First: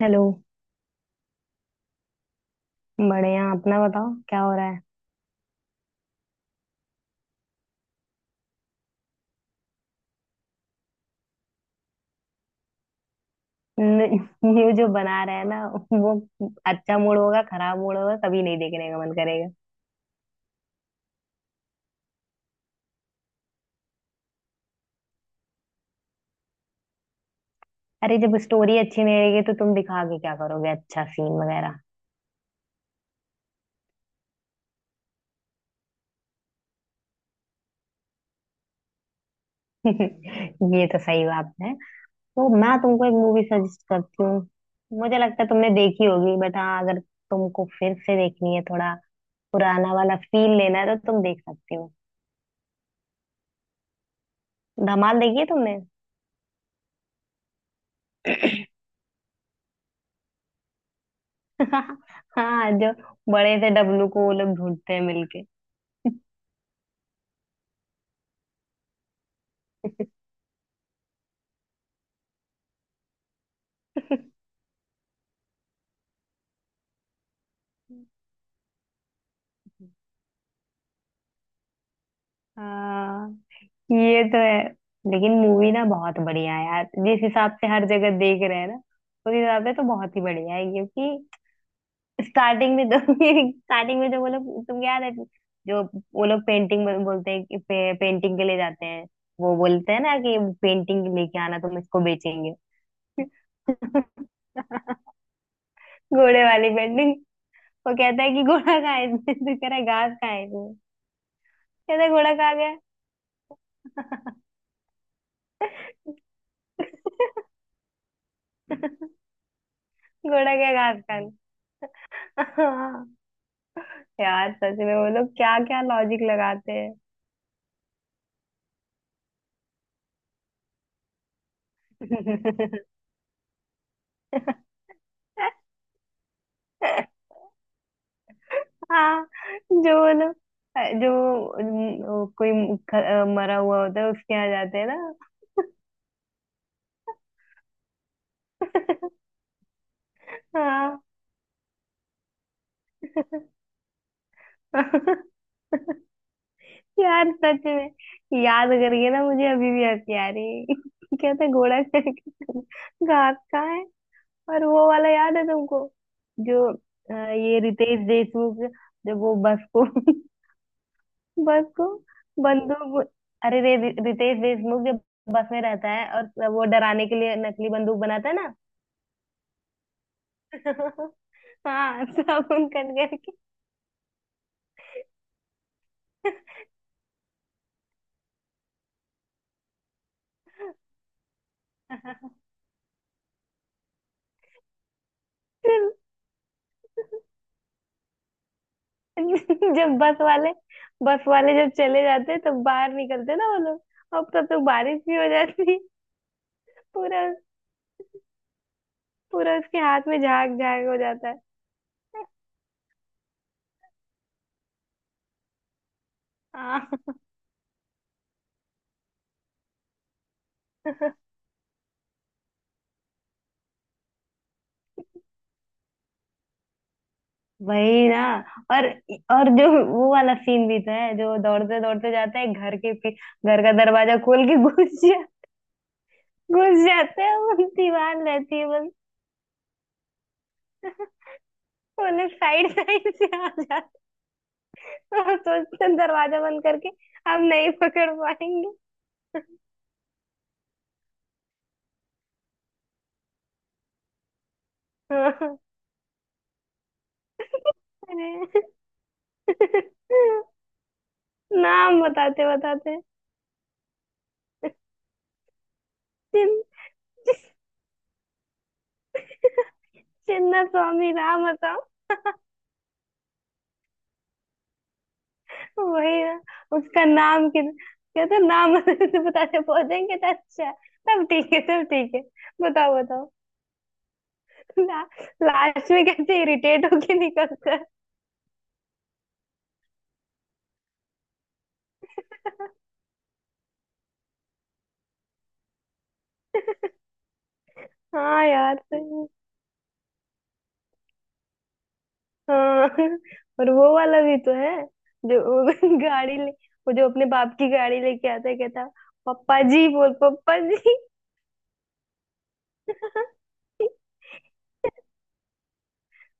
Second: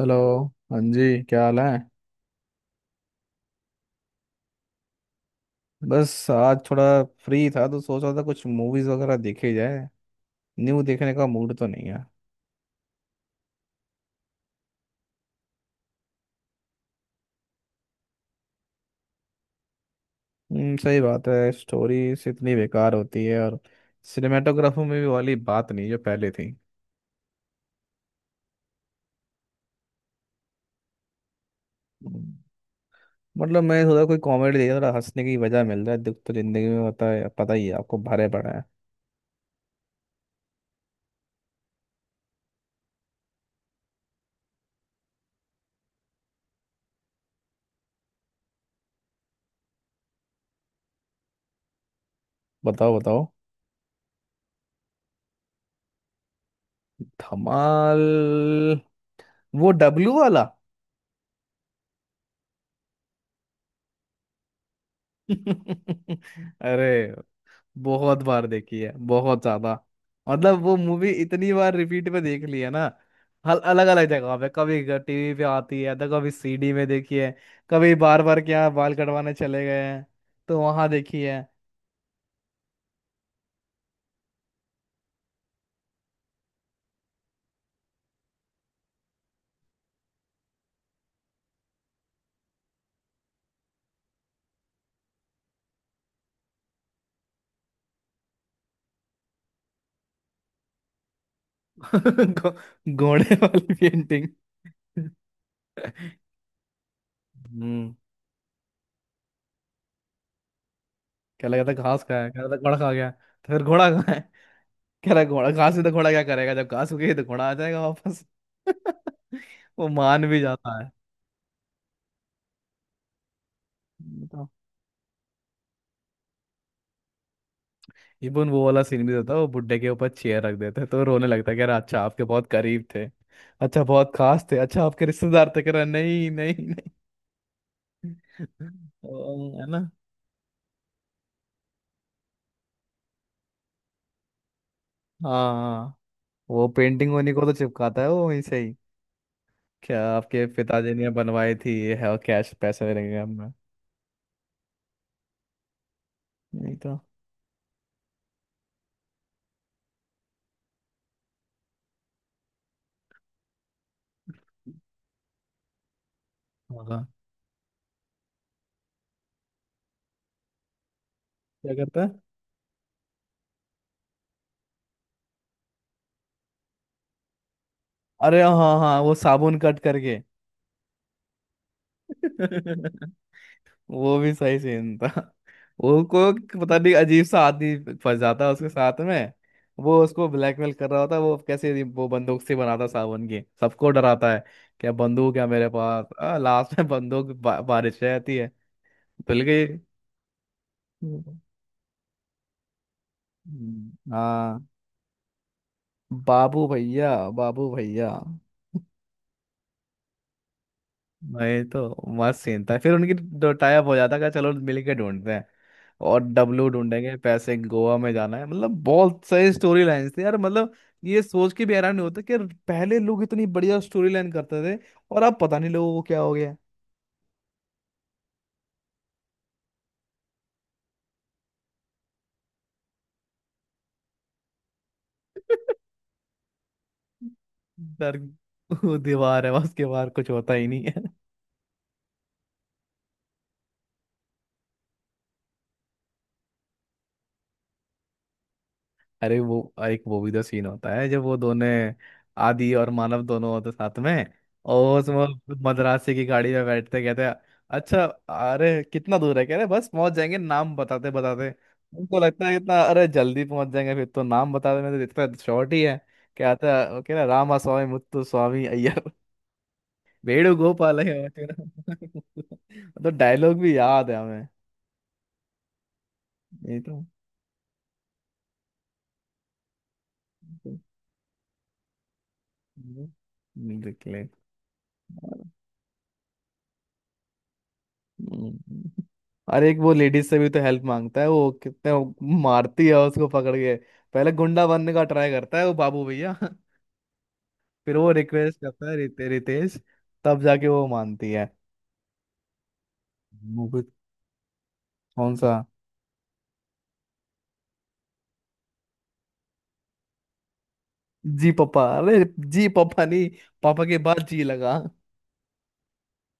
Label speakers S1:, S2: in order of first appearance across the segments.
S1: Hello.
S2: Hello.
S1: हाँ जी, क्या हाल है?
S2: बढ़िया, अपना बताओ क्या हो रहा है।
S1: बस आज थोड़ा फ्री था तो सोच रहा था कुछ मूवीज वगैरह देखी जाए। न्यू देखने का मूड तो नहीं है।
S2: ये जो बना रहा है ना वो, अच्छा मूड होगा खराब मूड होगा कभी नहीं देखने का मन करेगा।
S1: सही बात है। स्टोरीज इतनी बेकार होती है, और सिनेमेटोग्राफी में भी वाली बात नहीं जो पहले थी।
S2: अरे जब स्टोरी अच्छी नहीं रहेगी तो तुम दिखा के क्या करोगे अच्छा सीन वगैरह।
S1: हम्म, मतलब मैं थोड़ा कोई कॉमेडी देखा, थोड़ा हंसने की वजह मिल रहा है। दुख तो जिंदगी में होता है, पता ही है आपको, भरे पड़ा है।
S2: ये तो सही बात है। तो मैं तुमको एक मूवी सजेस्ट करती हूँ। मुझे लगता है तुमने देखी होगी बट हाँ, अगर तुमको फिर से देखनी है थोड़ा पुराना वाला फील लेना है तो तुम देख सकती हो।
S1: बताओ बताओ।
S2: धमाल देखी है तुमने?
S1: धमाल। वो डब्लू वाला?
S2: हाँ, जो बड़े से डब्लू को वो लोग ढूंढते हैं मिलके।
S1: अरे, बहुत बार देखी है, बहुत ज्यादा। मतलब वो मूवी इतनी बार रिपीट पे देख ली है ना। हल अलग अलग जगह पे, कभी टीवी पे आती है तो कभी सीडी में देखी है। कभी बार बार क्या बाल कटवाने चले गए हैं तो वहां देखी है।
S2: हाँ, ये तो है। लेकिन मूवी ना बहुत बढ़िया है यार। जिस हिसाब से हर जगह देख रहे हैं ना उस हिसाब से तो बहुत ही बढ़िया है, क्योंकि स्टार्टिंग में तो स्टार्टिंग में जो वो लोग, तुम याद है जो वो लोग पेंटिंग बोलते हैं कि पेंटिंग के लिए जाते हैं। वो बोलते हैं ना कि पेंटिंग लेके आना तुम इसको
S1: घो-
S2: बेचेंगे।
S1: घोड़े वाली पेंटिंग।
S2: घोड़े वाली पेंटिंग।
S1: हम्म।
S2: वो कहता है कि घोड़ा खाए थे तो कह रहा है घास खाए थे।
S1: क्या लगा था घास
S2: कहता है
S1: खाया?
S2: घोड़ा
S1: क्या
S2: खा
S1: लगा था
S2: गया।
S1: घोड़ा खा गया? तो फिर घोड़ा कहाँ है? कह रहा है, घोड़ा घास से तो घोड़ा क्या करेगा, जब घास उगेगी तो घोड़ा आ जाएगा वापस। वो मान भी
S2: घोड़ा क्या
S1: जाता
S2: घास खा गया?
S1: है।
S2: यार सच में वो लोग क्या क्या लॉजिक लगाते हैं।
S1: इवन वो वाला सीन भी होता है, वो बुड्ढे के ऊपर चेयर रख देते हैं, तो रोने लगता है कि अरे, अच्छा आपके बहुत करीब थे, अच्छा बहुत खास थे, अच्छा आपके रिश्तेदार थे। कह रहा नहीं नहीं नहीं।
S2: हाँ,
S1: ओ, है ना।
S2: जो वो लोग, जो वो कोई मरा हुआ होता है उसके यहाँ जाते हैं ना।
S1: हाँ। वो पेंटिंग उन्हीं को तो चिपकाता है वो, वहीं से ही, क्या आपके पिताजी
S2: हाँ।
S1: ने बनवाई थी ये है, और कैश पैसे मिलेंगे हमें। नहीं तो।
S2: यार सच में याद करके ना मुझे अभी भी हंसी आ रही है। क्या था घोड़ा चढ़ के, घास कहाँ है। और वो वाला याद है तुमको, जो
S1: हाँ।
S2: ये रितेश देशमुख, जब वो बस को बस
S1: क्या
S2: को
S1: करता है?
S2: बंदूक। अरे रे रितेश देशमुख जब बस में रहता है और वो डराने के लिए नकली बंदूक बनाता है
S1: अरे
S2: ना।
S1: हाँ हाँ, वो साबुन कट करके।
S2: हाँ सब उनकन करके।
S1: वो भी सही सीन था। वो को पता नहीं, अजीब सा आदमी, फंस जाता है उसके साथ में। वो उसको ब्लैकमेल कर रहा होता है, वो कैसे, वो बंदूक से बनाता साबुन की, सबको डराता है। क्या बंदूक है मेरे पास? लास्ट में बंदूक बारिश हो जाती है। धुल गई।
S2: जब बस वाले बस
S1: हम्म।
S2: वाले जब चले जाते हैं तब बाहर निकलते ना वो लोग। अब तब तो
S1: हाँ।
S2: बारिश भी हो जाती है।
S1: बाबू भैया।
S2: पूरा
S1: बाबू भैया।
S2: पूरा उसके हाथ में झाग झाग हो जाता है।
S1: वही तो मस्त सीन था। फिर उनकी दो टाइप हो जाता है, कहा, चलो मिल के ढूंढते हैं और डब्लू ढूंढेंगे,
S2: हाँ।
S1: पैसे गोवा में जाना है। मतलब बहुत सही स्टोरी लाइंस थी यार, मतलब ये सोच के भी हैरान नहीं होता कि यार पहले लोग इतनी बढ़िया स्टोरी लाइन करते थे, और अब पता नहीं लोगों को क्या हो गया।
S2: वही ना। और और जो वो वाला सीन भी तो है, जो दौड़ते दौड़ते जाता है घर के घर का दरवाजा खोल के घुस जा, घुस जाते हैं वो।
S1: डर।
S2: दीवार रहती है बस।
S1: वो दीवार है, उसके बाहर कुछ होता ही नहीं है।
S2: वो लोग साइड साइड से आ जाते हैं। वो सोचते हैं दरवाजा बंद करके हम नहीं पकड़ पाएंगे।
S1: अरे वो एक वो भी तो सीन होता है, जब वो दोनों, आदि और मानव, दोनों होते साथ में, और उसमें
S2: हाँ।
S1: मद्रासी की गाड़ी में बैठते, कहते हैं, अच्छा
S2: अरे
S1: अरे कितना दूर है? कह रहे बस पहुंच जाएंगे नाम बताते बताते।
S2: नाम
S1: उनको
S2: बताते
S1: लगता है इतना,
S2: बताते,
S1: अरे जल्दी पहुंच जाएंगे, फिर तो नाम बताते में तो इतना शॉर्ट ही है।
S2: चिन
S1: कहता है वो, कह रहा, रामा स्वामी मुत्तु स्वामी अय्यर वेणु
S2: चिन्ना
S1: गोपाल
S2: स्वामी
S1: है।
S2: राम बताओ।
S1: तो डायलॉग भी याद है हमें।
S2: वही ना।
S1: ये तो।
S2: उसका नाम कि कहते हैं, नाम बताते तो बताते पहुंचेंगे तो अच्छा। तब ठीक है, तब ठीक है, बताओ बताओ।
S1: निकले।
S2: ला, लास्ट में कैसे इरिटेट होके निकलता है।
S1: हम्म। और एक वो लेडीज से भी तो हेल्प मांगता है, वो कितने वो, मारती है उसको पकड़ के। पहले गुंडा बनने का ट्राई करता है वो बाबू भैया, फिर वो
S2: हाँ
S1: रिक्वेस्ट
S2: यार
S1: करता है
S2: सही है।
S1: रितेश। तब जाके वो मानती है।
S2: हाँ। और
S1: मूवी।
S2: वो वाला भी तो है,
S1: कौन
S2: जो
S1: सा?
S2: वो गाड़ी ले, वो जो अपने बाप की गाड़ी लेके आता है, कहता पप्पा जी बोल पप्पा जी।
S1: जी पापा, अरे जी पापा नहीं, पापा के बाद जी लगा।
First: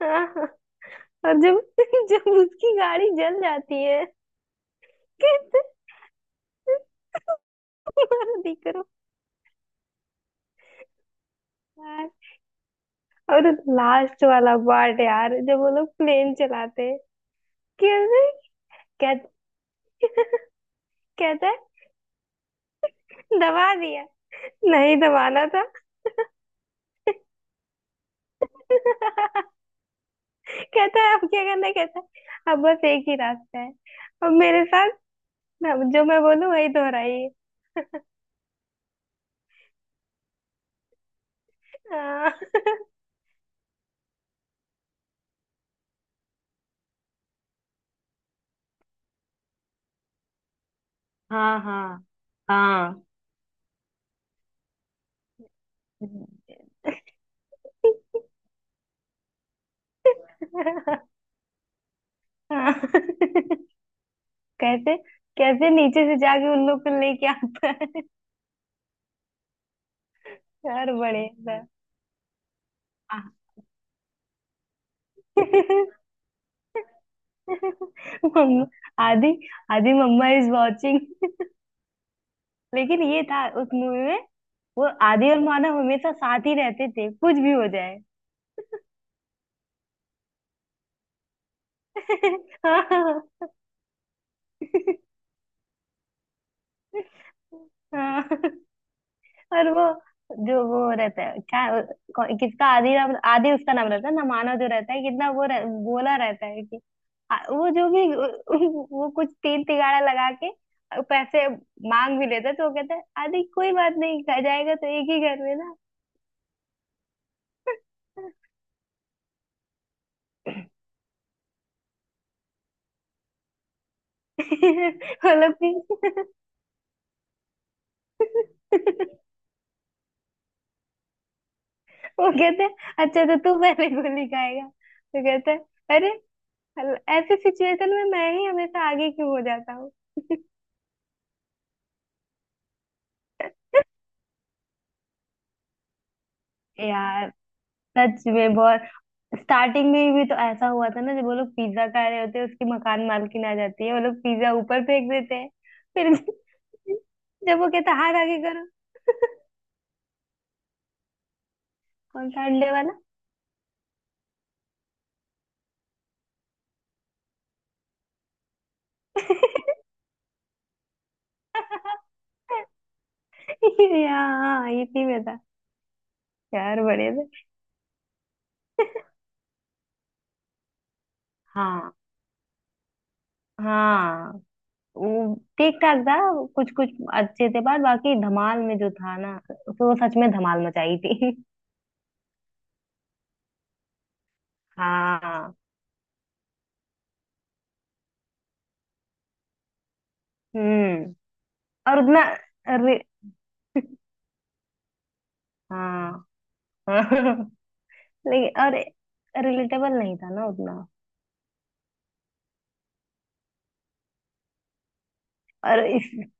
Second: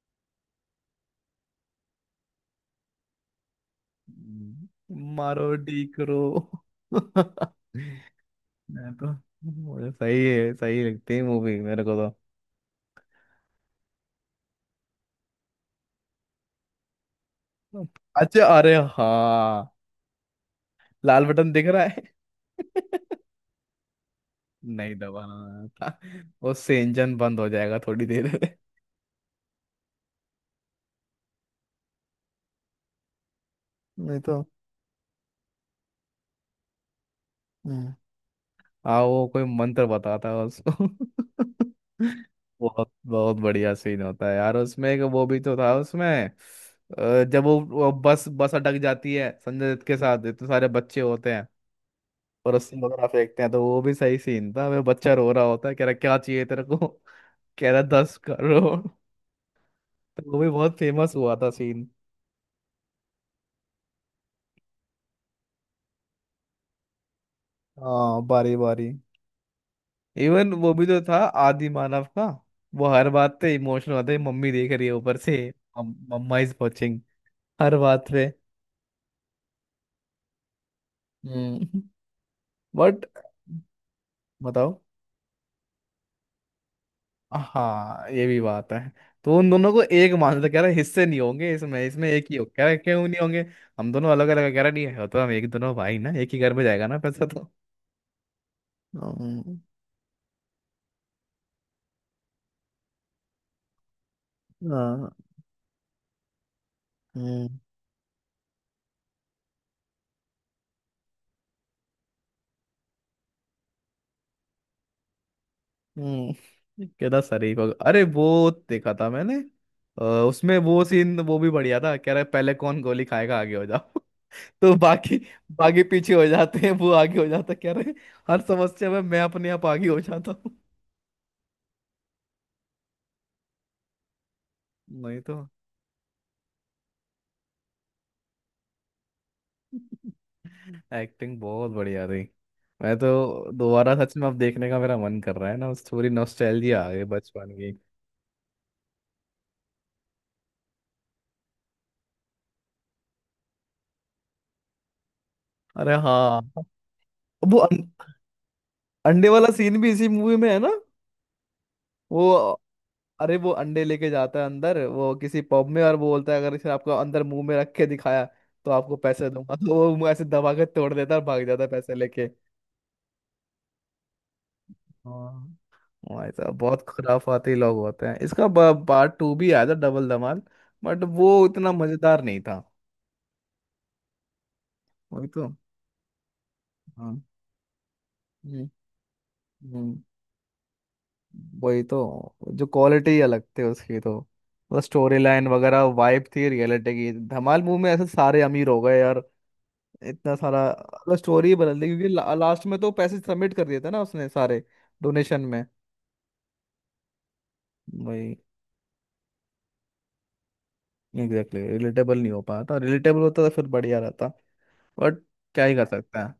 S2: और जब जब उसकी गाड़ी जल जाती है,
S1: हम्म। मारो
S2: कहते
S1: डी करो। मैं
S2: "तुम्हारा दिख रहा
S1: तो, मुझे सही है, सही लगती है मूवी मेरे को।
S2: है।" और लास्ट वाला पार्ट यार, जब वो लोग प्लेन चलाते हैं,
S1: तो।
S2: कहते
S1: अच्छा, अरे
S2: कहते
S1: हाँ। लाल
S2: कहता
S1: बटन
S2: है
S1: दिख रहा है।
S2: दबा दिया।
S1: नहीं
S2: नहीं दबाना था।
S1: दबाना था। वो से इंजन बंद हो जाएगा थोड़ी देर में।
S2: कहता है अब क्या करना है?" कहता है अब बस एक ही रास्ता है।
S1: नहीं
S2: अब
S1: तो।
S2: मेरे साथ जो मैं बोलूं वही दोहराइए।
S1: हम्म। हाँ, वो कोई मंत्र बताता है उसको।
S2: हाँ
S1: बहुत बहुत बढ़िया सीन होता है यार, उसमें एक वो भी तो था उसमें, जब वो बस बस अटक जाती है संजय दत्त के साथ, इतने सारे बच्चे होते हैं
S2: हाँ हाँ।
S1: और रस्सी वगैरह फेंकते हैं, तो वो भी सही सीन था। वह बच्चा रो रहा होता है, कह रहा क्या चाहिए तेरे को? कह रहा 10 करोड़। तो वो भी बहुत फेमस हुआ था सीन।
S2: हाँ। हाँ। कैसे कैसे नीचे से जाके उन लोग को लेके आता है।
S1: हाँ बारी बारी। इवन वो भी
S2: यार
S1: तो था
S2: बड़े सर।
S1: आदि मानव का। वो हर बात पे इमोशनल होता है, मम्मी देख रही है ऊपर से, मम्मा इज वॉचिंग, हर बात पे।
S2: मम्मा आदि आदि मम्मा इज वॉचिंग।
S1: हम्म।
S2: लेकिन
S1: बट
S2: ये था उस मूवी में।
S1: बताओ।
S2: वो आदि और मानव हमेशा साथ ही रहते थे कुछ भी हो जाए।
S1: हाँ, ये भी बात है। तो उन दोनों को एक मान, कह रहा है, हिस्से नहीं होंगे, इसमें इसमें एक ही हो, कह रहा है, क्यों नहीं होंगे, हम दोनों अलग अलग, कह रहा नहीं है, तो हम एक, दोनों भाई ना, एक ही घर में जाएगा ना पैसा तो।
S2: हाँ हाँ।
S1: हम्म,
S2: और वो, जो वो रहता है क्या, किसका आदि नाम, आदि उसका नाम रहता है ना, मानव जो रहता है
S1: हाँ,
S2: कितना वो बोला रहता है कि
S1: हम्म,
S2: वो जो भी वो कुछ तीन तिगाड़ा लगा के पैसे मांग भी लेता है, तो वो कहता है आदि कोई बात नहीं, खा जाएगा तो एक ही घर में ना।
S1: हम्म। कहता सरी को, अरे वो देखा था मैंने, अ, उसमें वो सीन वो भी बढ़िया था, कह रहा है पहले कौन गोली खाएगा, आगे हो जाओ। तो बाकी,
S2: वो लोग भी
S1: बाकी पीछे हो जाते हैं, वो आगे हो जाता है, कह रहे हर समस्या में मैं अपने आप आगे हो जाता हूँ।
S2: वो कहते हैं अच्छा तो तू पहले गोली खाएगा,
S1: नहीं
S2: तो
S1: तो।
S2: कहता है अरे, ऐसे सिचुएशन में मैं ही हमेशा आगे क्यों हो जाता हूँ।
S1: एक्टिंग बहुत बढ़िया थी। मैं तो दोबारा सच में अब देखने का मेरा मन कर रहा है ना उस, थोड़ी नॉस्टैल्जिया आ गई
S2: यार
S1: बचपन की।
S2: सच में बहुत। स्टार्टिंग में भी तो ऐसा हुआ था ना, जब वो लोग पिज्जा खा रहे होते हैं उसकी मकान मालकिन आ जाती है वो लोग पिज्जा ऊपर फेंक देते हैं।
S1: अरे
S2: फिर
S1: हाँ, वो
S2: जब वो कहता हाथ आगे करो।
S1: अंडे वाला सीन भी इसी मूवी में है ना।
S2: कौन सा
S1: वो।
S2: अंडे वाला?
S1: अरे वो अंडे लेके जाता है अंदर वो किसी पब में, और वो बोलता है अगर इसे आपको अंदर मुंह में रख के दिखाया तो आपको पैसे दूंगा। तो वो मुंह ऐसे दबा के तोड़ देता है और भाग जाता है पैसे लेके।
S2: हाँ इसी में था।
S1: हाँ, भाई साहब बहुत
S2: यार बड़े थे।
S1: खुराफाती लोग होते हैं इसका। पार्ट टू भी आया था, डबल धमाल, बट वो इतना
S2: हाँ।
S1: मजेदार नहीं था।
S2: हाँ।
S1: वही
S2: वो
S1: तो।
S2: ठीक ठाक था। कुछ कुछ
S1: हाँ।
S2: अच्छे थे पर बाकी धमाल
S1: हम्म,
S2: में जो था ना तो वो
S1: हम्म।
S2: सच में धमाल मचाई थी।
S1: वही तो, जो क्वालिटी अलग थी उसकी, तो मतलब स्टोरी लाइन
S2: हाँ।
S1: वगैरह, वाइब थी रियलिटी की। धमाल मूवी में ऐसे सारे अमीर हो गए यार, इतना सारा,
S2: हम्म।
S1: मतलब स्टोरी बदल दी,
S2: और
S1: क्योंकि
S2: उतना
S1: लास्ट में तो
S2: अरे
S1: पैसे सबमिट कर दिए थे ना उसने सारे, डोनेशन में।
S2: हाँ।
S1: वही।
S2: लेकिन और रिलेटेबल नहीं था ना उतना।
S1: एग्जैक्टली रिलेटेबल नहीं हो पाया था। रिलेटेबल होता तो फिर बढ़िया रहता। बट क्या ही
S2: और
S1: कर
S2: इस
S1: सकता है।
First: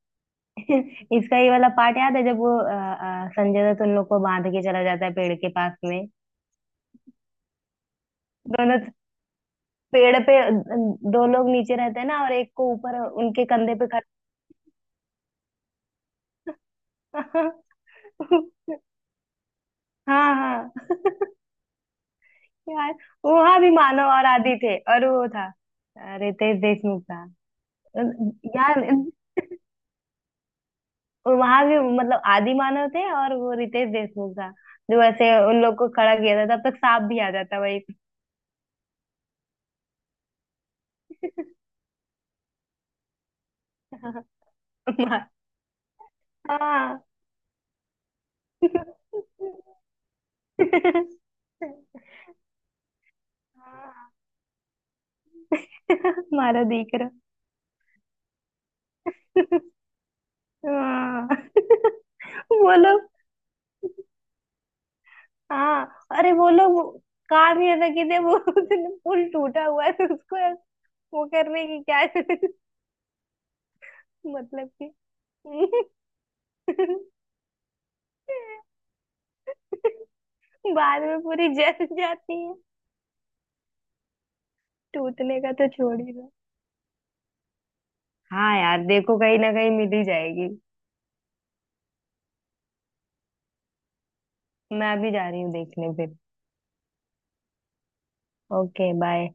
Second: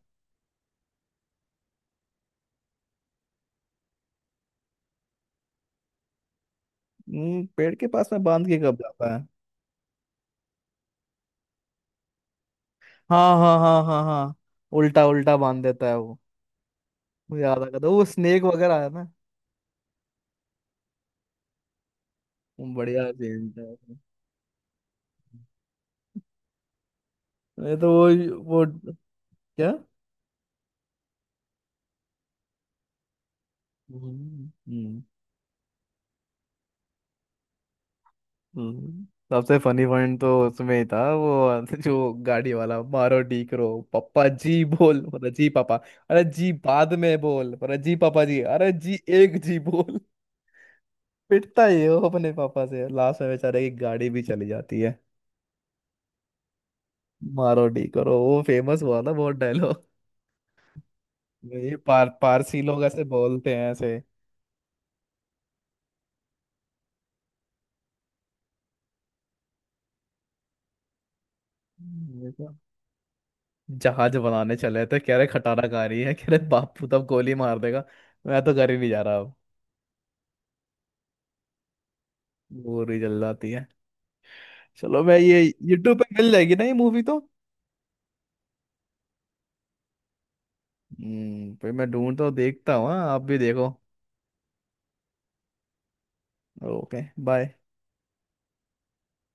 S2: इसका ये वाला पार्ट याद है, जब वो संजय दत्त उन लोग को बांध के चला जाता है पेड़ के पास में।
S1: पेड़ के पास में बांध के कब
S2: दोनों
S1: जाता है?
S2: पेड़ पे, दो लोग नीचे रहते हैं ना और एक को ऊपर
S1: हाँ
S2: उनके
S1: हाँ
S2: कंधे
S1: हाँ
S2: पे
S1: हाँ
S2: खड़ा।
S1: हाँ। उल्टा उल्टा बांध देता है वो। मुझे याद आ गया था, वो स्नेक वगैरह आया ना।
S2: हाँ हाँ।
S1: वो
S2: यार
S1: बढ़िया सीन
S2: वहां
S1: था
S2: भी
S1: उसमें।
S2: मानव और आदि थे और वो था रितेश देशमुख था।
S1: ये तो वो,
S2: यार
S1: क्या।
S2: वहां भी मतलब आदि मानव थे और वो रितेश देशमुख था,
S1: हम्म।
S2: जो ऐसे उन लोग को खड़ा किया था तब तक सांप भी आ जाता वही।
S1: हम्म, सबसे फनी पॉइंट तो उसमें ही था, वो जो गाड़ी वाला, मारो डीक रो, पप्पा जी बोल,
S2: हाँ
S1: मतलब जी पापा, अरे जी बाद
S2: हाँ।
S1: में बोल, अरे जी पापा जी, अरे जी एक जी बोल। पिटता ही है वो अपने पापा से, लास्ट में बेचारे की गाड़ी भी चली जाती है।
S2: मारा देख रहा।
S1: मारो डीक रो वो फेमस हुआ था बहुत डायलॉग।
S2: हाँ।
S1: ये पारसी
S2: वो
S1: लोग ऐसे
S2: लोग,
S1: बोलते हैं ऐसे।
S2: हाँ, अरे वो लोग काम ही ऐसा किए थे। वो उसने पुल टूटा हुआ है तो उसको वो करने की क्या।
S1: ये तो जहाज बनाने
S2: मतलब
S1: चले
S2: कि
S1: थे, कह रहे खटारा खा रही है, कह रहे बापू तब गोली मार देगा, मैं तो घर ही नहीं जा रहा अब।
S2: बाद में पूरी जल जाती है।
S1: वो रही जल जाती है। चलो, मैं
S2: टूटने
S1: ये
S2: का तो छोड़
S1: यूट्यूब
S2: ही
S1: पे मिल
S2: दो।
S1: जाएगी ना ये मूवी तो।
S2: हाँ यार देखो कहीं ना कहीं मिल ही जाएगी।
S1: हम्म, फिर मैं ढूंढता हूँ देखता हूँ, हाँ आप भी देखो।
S2: मैं अभी जा रही हूँ देखने फिर।
S1: Okay bye.
S2: Okay bye.